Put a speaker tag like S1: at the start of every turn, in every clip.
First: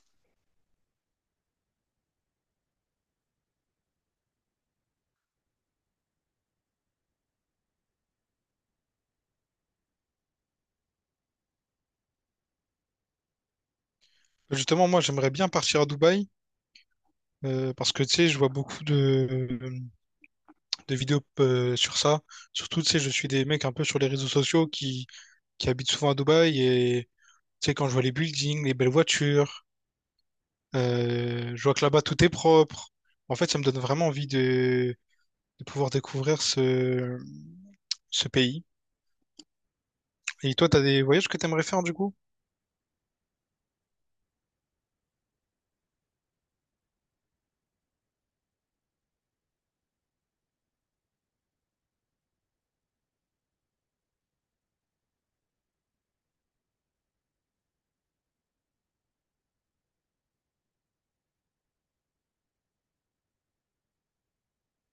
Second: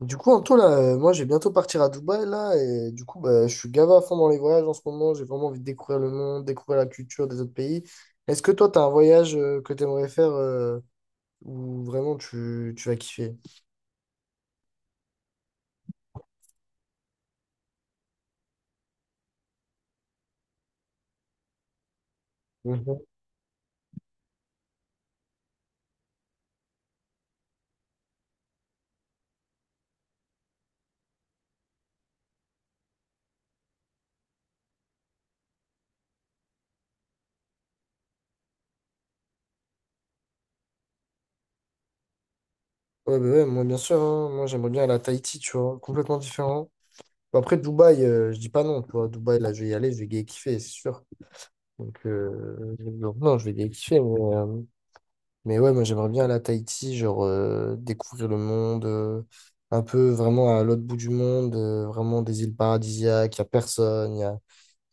S1: Du coup, Antoine, là, moi, je vais bientôt partir à Dubaï, là, et du coup, je suis gavé à fond dans les voyages en ce moment. J'ai vraiment envie de découvrir le monde, découvrir la culture des autres pays. Est-ce que toi, tu as un voyage que tu aimerais faire euh, où vraiment tu vas kiffer?
S2: Justement, moi, j'aimerais bien partir à Dubaï parce que, tu sais, je vois beaucoup de vidéos sur ça. Surtout, tu sais,
S1: Mhm.
S2: je suis des mecs un peu sur les réseaux sociaux qui habitent souvent à Dubaï et, tu sais, quand je vois les buildings, les belles voitures, je vois que là-bas, tout est propre. En fait, ça me donne vraiment envie de pouvoir découvrir ce pays. Et toi, t'as des voyages que t'aimerais faire, du coup?
S1: Ouais, bah ouais, moi, bien sûr, hein. Moi, j'aimerais bien aller à Tahiti, tu vois, complètement différent. Après, Dubaï, je dis pas non, tu vois. Dubaï, là, je vais y aller, je vais gay kiffer, c'est sûr. Donc non, je vais gay kiffer, mais, mais ouais, moi j'aimerais bien aller à Tahiti, genre découvrir le monde, un peu vraiment à l'autre bout du monde, vraiment des îles paradisiaques, il n'y a personne, il n'y a,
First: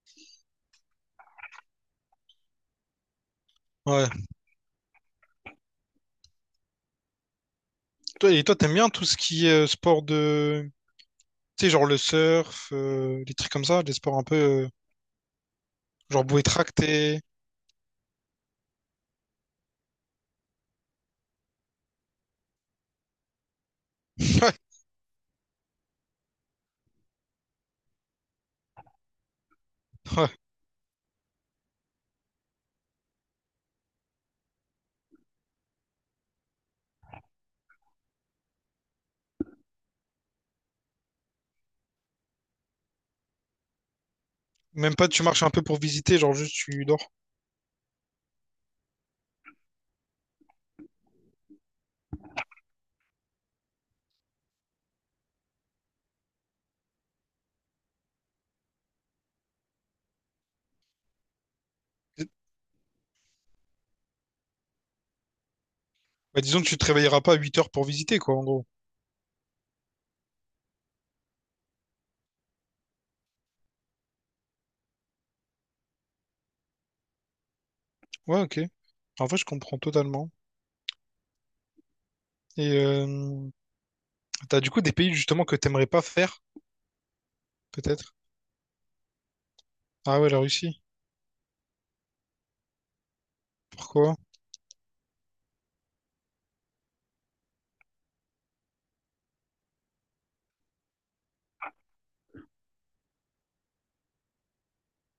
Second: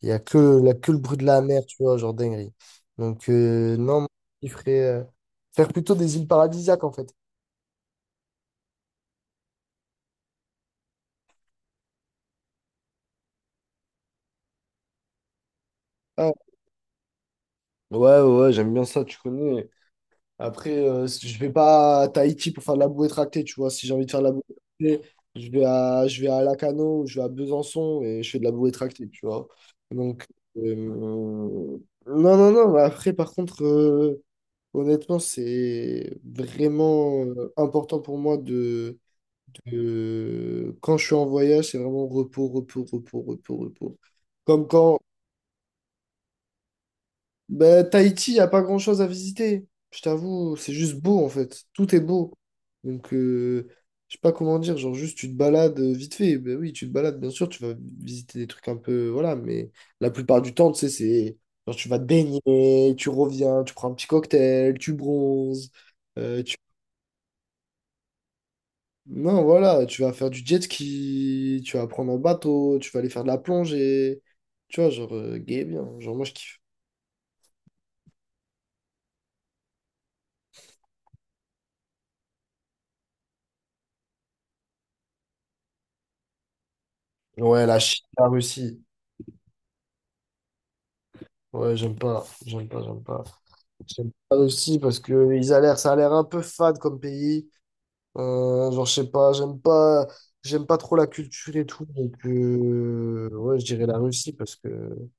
S1: y a que, la, que le bruit de la mer, tu vois, genre dinguerie. Donc non, moi,
S2: Ouais.
S1: je ferais faire plutôt des îles paradisiaques en fait.
S2: Et toi, t'aimes bien tout ce qui est sport de. Tu sais, genre le surf, les trucs comme ça, des sports un peu, genre
S1: Ah,
S2: bouée tractée.
S1: ouais, ouais, ouais, j'aime bien ça, tu connais. Après, je vais pas à Tahiti pour faire de la bouée tractée, tu vois. Si j'ai envie de faire de la bouée tractée, je vais à Lacano, ou je vais à Besançon et je fais de la bouée tractée, tu vois.
S2: Ouais,
S1: Donc,
S2: ouais.
S1: euh, non, non, non. Après, par contre, honnêtement, c'est vraiment important pour moi de, quand je suis en voyage, c'est vraiment repos, repos, repos, repos, repos. Comme
S2: Même
S1: quand,
S2: pas, tu marches un peu pour visiter, genre juste tu dors.
S1: bah, Tahiti, il a pas grand-chose à visiter. Je t'avoue, c'est juste beau en fait. Tout est beau. Donc, je sais pas comment dire, genre juste tu te balades vite fait. Ben oui, tu te balades, bien sûr, tu vas visiter des trucs un peu, voilà, mais la plupart du temps, tu sais, c'est genre tu vas te baigner, tu reviens, tu prends un petit cocktail, tu bronzes.
S2: Bah,
S1: euh, tu...
S2: disons que tu te réveilleras pas à 8 heures pour visiter, quoi, en gros.
S1: Non, voilà, tu vas faire du jet ski, tu vas prendre un bateau, tu vas aller faire de la plongée. Tu vois, genre, gay bien. Genre, moi, je kiffe.
S2: Ouais, ok. En vrai, je comprends totalement. Et t'as du coup des pays justement que t'aimerais pas faire,
S1: Ouais, la Chine,
S2: peut-être?
S1: la Russie.
S2: Ah ouais, la Russie.
S1: Ouais, j'aime pas, j'aime pas, j'aime pas. J'aime
S2: Pourquoi?
S1: pas aussi parce que ils a l'air, ça a l'air un peu fade comme pays. Genre, je sais pas, j'aime pas, j'aime pas trop la culture et tout. Donc, ouais, je dirais la Russie parce que, ouais,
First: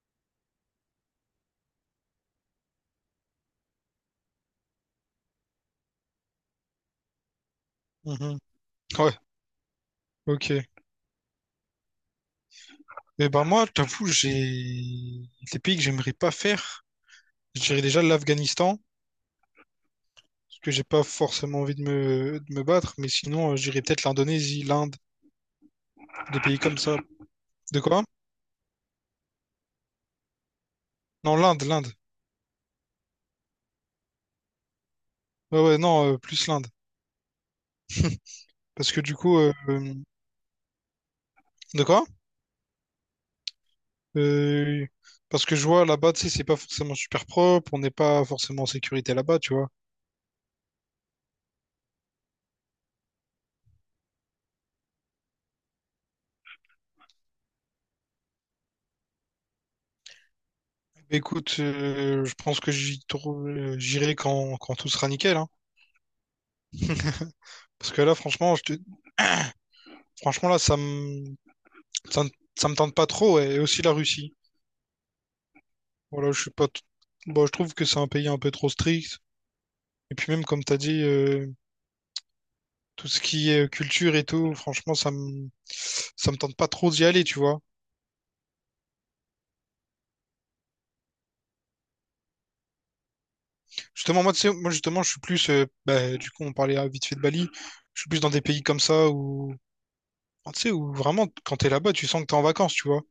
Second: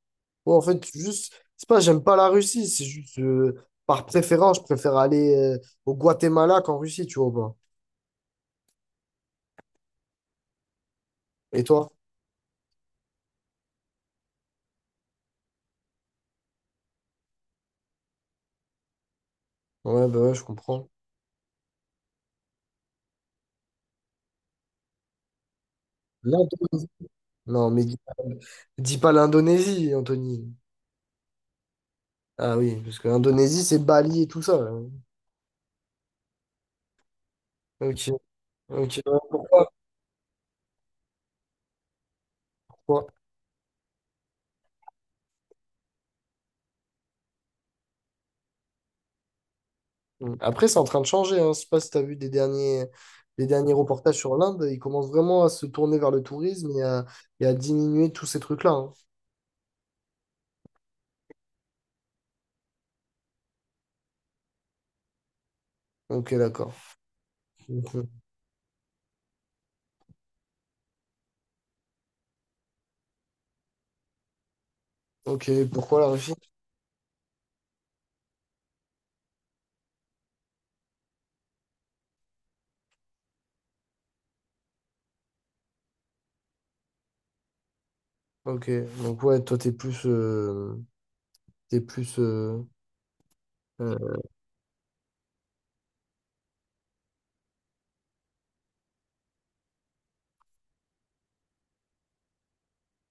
S1: en fait, juste, c'est pas, j'aime pas la Russie, c'est juste, par préférence, je préfère aller, au Guatemala qu'en Russie, tu vois, ou pas.
S2: Mhm. Ouais, ok.
S1: Et toi?
S2: Et ben moi, je t'avoue, j'ai des pays que j'aimerais pas faire. Je dirais déjà l'Afghanistan.
S1: Ouais, bah ouais, je
S2: Parce que j'ai
S1: comprends.
S2: pas forcément envie de me battre, mais sinon, j'irais peut-être l'Indonésie, l'Inde, des pays comme
S1: L'Indonésie.
S2: ça.
S1: Non,
S2: De
S1: mais
S2: quoi?
S1: dis pas l'Indonésie, Anthony.
S2: Non, l'Inde, l'Inde.
S1: Ah oui, parce que l'Indonésie, c'est Bali et tout ça. Là.
S2: Ouais, ouais, non, plus l'Inde.
S1: Ok.
S2: Parce
S1: Ok,
S2: que du
S1: ouais,
S2: coup,
S1: pourquoi,
S2: de quoi?
S1: pourquoi?
S2: Euh, parce que je vois là-bas, tu sais, c'est pas forcément super propre, on n'est pas forcément en sécurité là-bas, tu vois.
S1: Mm. Après, c'est en train de changer. Hein. Je sais pas si tu as vu des derniers, les derniers reportages sur l'Inde. Ils commencent vraiment à se tourner vers le tourisme et à diminuer tous ces trucs-là, hein.
S2: Écoute, je pense que j'irai quand tout sera nickel, hein.
S1: Ok, d'accord.
S2: Parce
S1: Ok,
S2: que là, franchement, là, ça, me ça me tente pas trop, ouais. Et aussi la Russie.
S1: ok, pourquoi la
S2: Voilà,
S1: Russie?
S2: je suis pas. Bon, je trouve que c'est un pays un peu trop strict. Et puis même, comme t'as dit, tout ce qui est culture et tout, franchement, ça me tente pas trop d'y aller, tu vois.
S1: Ok, donc ouais, toi, t'es plus euh,
S2: Justement, moi, tu sais, moi, justement, je suis plus, bah, du coup, on parlait vite fait de Bali, je suis plus dans des pays comme ça où, ah, tu sais, où vraiment, quand t'es là-bas, tu sens que t'es en vacances, tu vois.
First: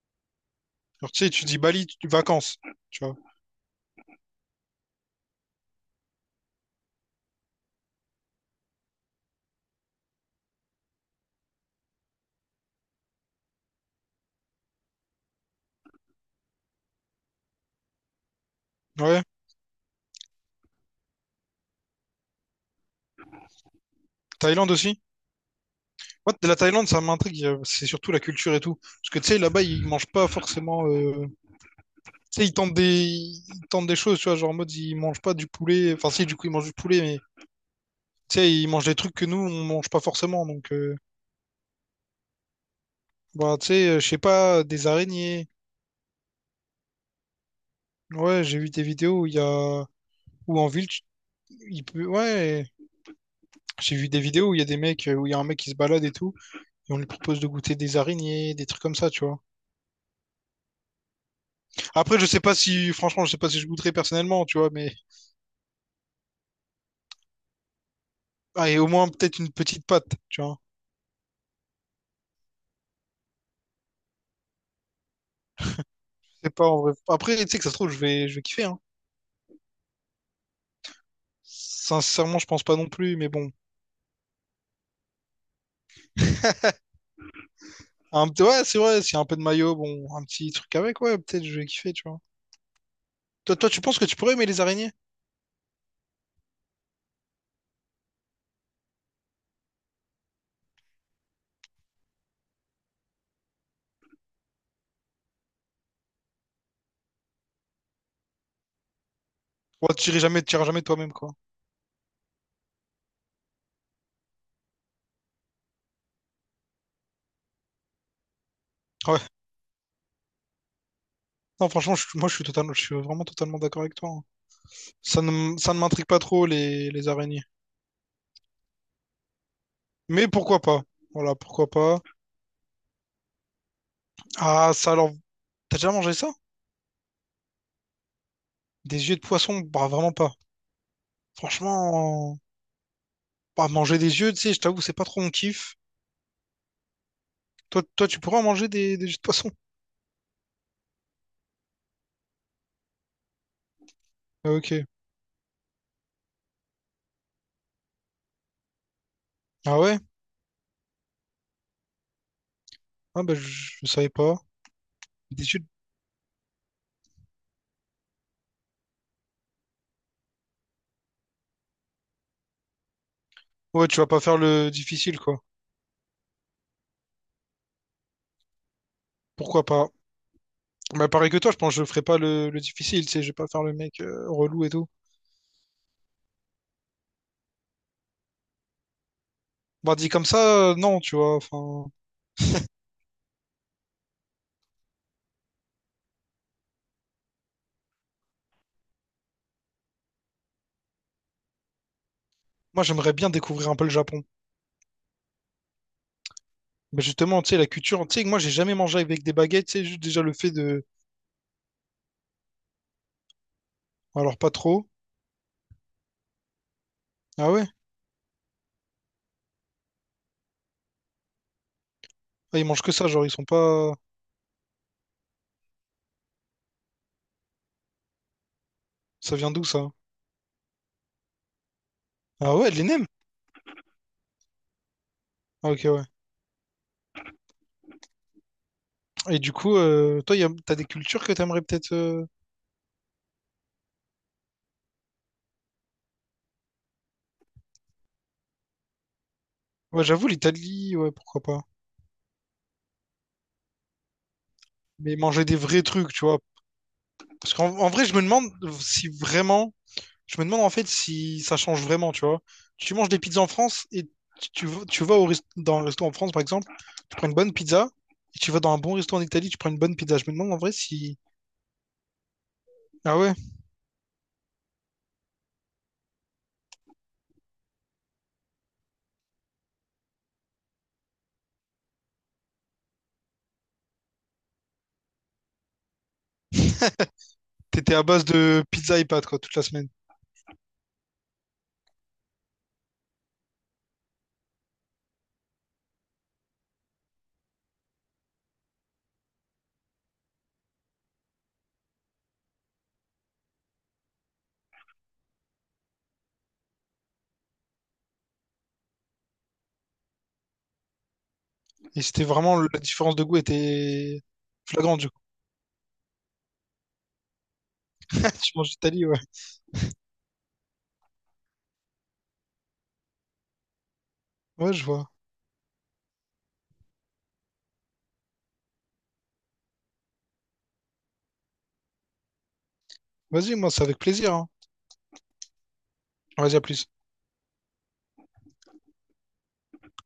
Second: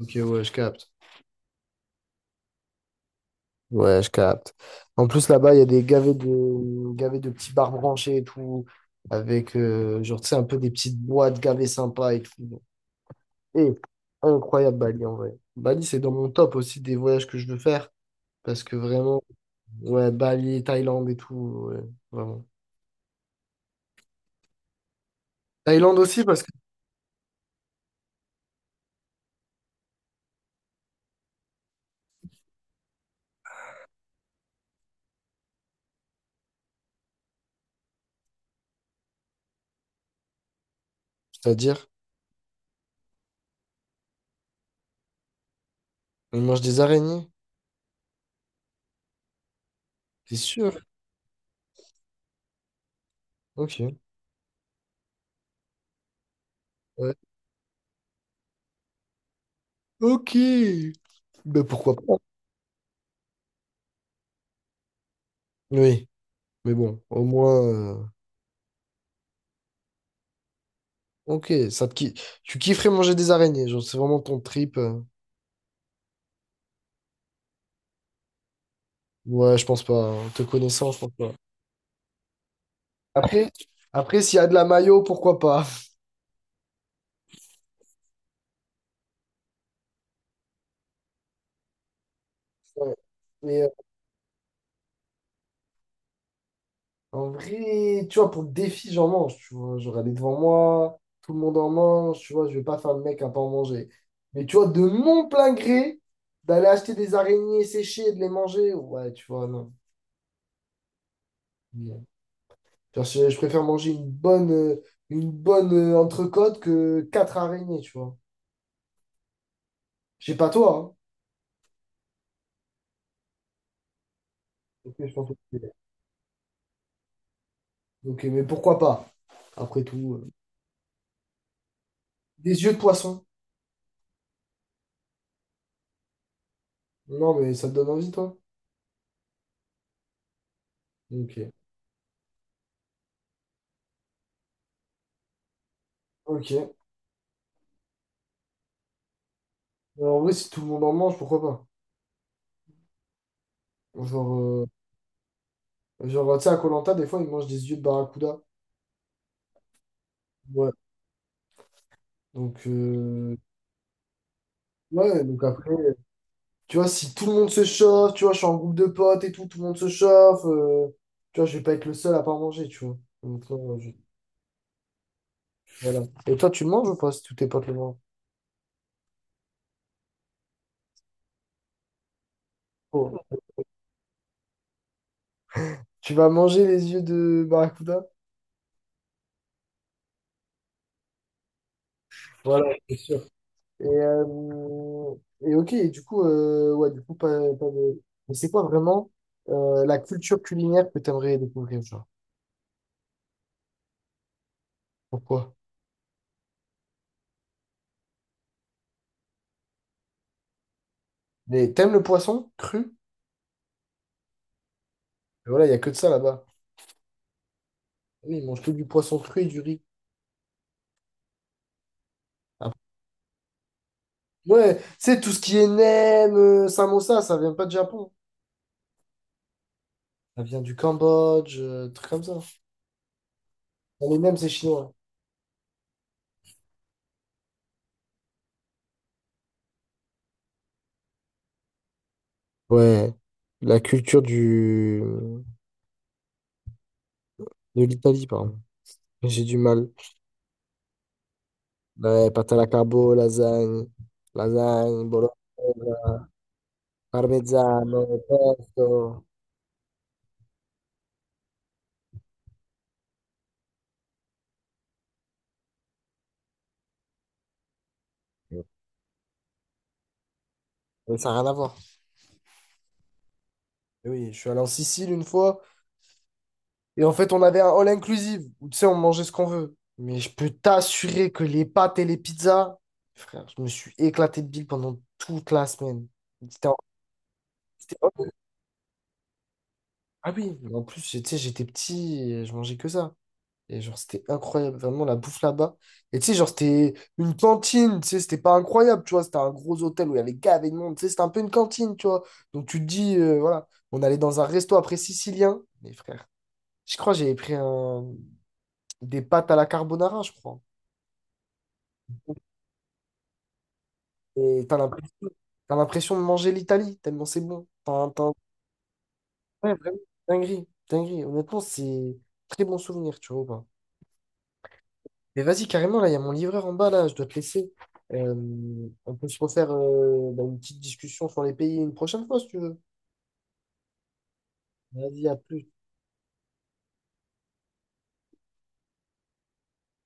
S1: ok, ouais, je capte.
S2: Genre, tu sais, tu dis Bali, vacances, tu vois.
S1: Ouais, je capte. En plus, là-bas, il y a des gavets de petits bars branchés et tout, avec, genre, tu sais, un peu des petites boîtes gavées sympas et tout. Et incroyable Bali en vrai. Bali, c'est dans mon top aussi des voyages que je veux faire. Parce que
S2: Ouais.
S1: vraiment, ouais, Bali, Thaïlande et tout, ouais, vraiment.
S2: Thaïlande aussi?
S1: Thaïlande aussi
S2: Ouais,
S1: parce que.
S2: la Thaïlande, ça m'intrigue. C'est surtout la culture et tout. Parce que tu sais, là-bas, ils mangent pas forcément. Tu sais, ils tentent des choses, tu vois. Genre en mode, ils mangent pas du poulet. Enfin, si, du coup, ils mangent du poulet, mais tu sais, ils mangent des trucs que nous, on mange pas forcément. Donc,
S1: C'est-à-dire,
S2: bah, tu sais, je sais pas, des araignées.
S1: on mange des araignées,
S2: Ouais, j'ai vu des vidéos où il y a.
S1: c'est
S2: Ou en
S1: sûr.
S2: ville, il peut. Ouais.
S1: Ok.
S2: J'ai vu des vidéos où il y a des mecs, où il y a un mec qui se balade et tout, et on lui
S1: Ouais.
S2: propose de goûter des araignées, des trucs comme ça, tu vois.
S1: Ok. Ben pourquoi pas?
S2: Après, je sais pas si, franchement, je sais pas si je goûterais personnellement, tu vois, mais
S1: Oui. Mais bon, au moins, euh,
S2: ah, et au moins peut-être une petite patte, tu vois.
S1: Ok, ça te ki- tu kifferais manger des araignées, genre c'est vraiment ton trip,
S2: Je sais pas en vrai. Après, tu sais que ça se trouve, je vais kiffer, hein.
S1: Ouais, je pense pas, hein. Te connaissant, je pense pas.
S2: Sincèrement, je pense pas non plus, mais bon.
S1: Après, après s'il y a de la mayo, pourquoi pas?
S2: Ouais, c'est vrai, s'il y a un peu de maillot, bon, un petit truc avec, ouais, peut-être je vais kiffer, tu vois.
S1: Ouais.
S2: Toi,
S1: Mais
S2: toi, tu penses que tu pourrais aimer les araignées?
S1: en vrai, tu vois, pour le défi, j'en mange, tu vois. Genre, elle est devant moi, tout le monde en mange, tu vois, je vais pas faire le mec à pas en manger. Mais tu vois, de mon plein gré, d'aller acheter des araignées séchées et de les manger, ouais, tu vois, non.
S2: Ouais, tu irais jamais, tu iras jamais toi-même, quoi.
S1: Non. Genre, je préfère manger une bonne, une bonne entrecôte que quatre araignées, tu vois.
S2: Ouais.
S1: Je sais pas toi, hein.
S2: Non, franchement, je, moi, je suis totalement, je suis vraiment totalement d'accord avec toi, hein.
S1: Ok, je
S2: Ça
S1: pense
S2: ne, m-
S1: que-
S2: ça ne m'intrigue pas trop, les araignées.
S1: ok, mais pourquoi pas? Après tout,
S2: Mais pourquoi pas? Voilà, pourquoi pas.
S1: des yeux de poisson.
S2: Ah, ça, alors, t'as déjà mangé ça?
S1: Non, mais ça te donne envie, toi?
S2: Des yeux de poisson? Bah, vraiment pas.
S1: Ok.
S2: Franchement. Pas manger des yeux, tu sais, je t'avoue, c'est pas trop mon kiff.
S1: Ok.
S2: Toi, toi, tu pourrais en manger des yeux de poisson?
S1: Alors, en vrai, si tout le monde en mange, pourquoi pas? Genre,
S2: Ah, ok.
S1: genre tu sais, à koh des fois, ils mangent des yeux de barracuda.
S2: Ah ouais?
S1: Ouais. Donc,
S2: Ah bah, je savais pas.
S1: ouais, donc
S2: Des yeux de-
S1: après, tu vois, si tout le monde se chauffe, tu vois, je suis en groupe de potes et tout, tout le monde se chauffe, tu vois, je vais pas être le seul à pas manger, tu vois. Donc, euh,
S2: Ouais,
S1: je-
S2: tu vas pas faire le difficile, quoi.
S1: voilà. Et toi, tu le manges ou pas si tous tes potes le mangent?
S2: Pourquoi pas? Bah, pareil que toi, je pense que je ferai pas le difficile, tu sais, je vais
S1: Oh.
S2: pas faire le mec relou et tout.
S1: Tu vas manger les yeux de barracuda?
S2: Bah, dit comme ça, non, tu vois, enfin.
S1: Voilà. Et, ok, et du coup, ouais, du coup, pas, pas de... Mais c'est quoi vraiment la culture culinaire que tu aimerais découvrir, genre?
S2: Moi, j'aimerais bien découvrir un peu le Japon.
S1: Pourquoi?
S2: Mais justement, tu sais, la culture, tu sais, moi, j'ai jamais mangé avec des baguettes, tu sais, juste déjà le fait de.
S1: Mais t'aimes le poisson cru?
S2: Alors, pas trop.
S1: Voilà, il y a que de ça là-bas.
S2: Ah ouais?
S1: Oui, ils mangent que du poisson cru et du riz.
S2: Ah, ils
S1: Ah,
S2: mangent que ça, genre, ils sont pas.
S1: ouais, c'est tout ce qui est nem, samosa, ça vient pas du Japon.
S2: Ça vient d'où, ça?
S1: Ça vient du Cambodge, trucs comme ça.
S2: Ah ouais, de l'ENEM?
S1: Non, les nems, c'est chinois.
S2: Ah, ok, ouais. Et du coup, toi, t'as des cultures que t'aimerais peut-être.
S1: Ouais, la culture du... de l'Italie, pardon. J'ai du mal.
S2: Ouais, j'avoue, l'Italie, ouais, pourquoi pas.
S1: Ouais, pâte à la carbo, lasagne, lasagne,
S2: Mais
S1: bolo,
S2: manger des vrais trucs, tu vois. Parce qu'en
S1: parmesan,
S2: en vrai, je me demande
S1: pesto.
S2: si vraiment. Je me demande en fait si ça change vraiment, tu vois. Tu manges des pizzas en France et tu vas dans un resto en France, par exemple, tu prends une bonne pizza. Et tu vas dans un bon resto en Italie, tu prends une bonne pizza. Je me demande en vrai
S1: Mais
S2: si.
S1: ça n'a rien à voir.
S2: Ah ouais,
S1: Et oui, je suis allé en Sicile une fois. Et en fait, on avait un all inclusive où tu sais, on mangeait ce qu'on veut. Mais je peux t'assurer que les pâtes et les pizzas, frère, je me suis éclaté de bile pendant toute la semaine. C'était en-
S2: t'étais à base
S1: c'était-
S2: de pizza et pâtes, quoi, toute la semaine.
S1: Ah oui, mais en plus, tu sais, j'étais petit et je mangeais que ça. Et genre, c'était incroyable, vraiment la bouffe là-bas. Et tu sais, genre, c'était une cantine, tu sais, c'était pas incroyable, tu vois. C'était un gros hôtel où il y avait gavé de monde, tu sais, c'était un peu une cantine, tu vois. Donc tu te dis, voilà, on allait dans un resto après sicilien. Mais frère, je crois que j'avais pris un... des pâtes à la carbonara, je crois.
S2: Et c'était vraiment. La différence de goût était
S1: Et t'as
S2: flagrante, du
S1: l'impression,
S2: coup.
S1: t'as l'impression de manger l'Italie, tellement c'est bon. T'as, t'as...
S2: Tu manges d'Italie, ouais.
S1: Ouais, vraiment, dinguerie, dinguerie. Honnêtement, c'est très bon souvenir, tu vois. Ou pas.
S2: Ouais, je vois.
S1: Mais vas-y, carrément, là, il y a mon livreur en bas, là, je dois te laisser. Euh, on peut se refaire une petite discussion sur les pays une prochaine fois, si tu veux.
S2: Vas-y, moi, c'est avec plaisir, hein.
S1: Vas-y, à plus.
S2: Vas-y, à plus.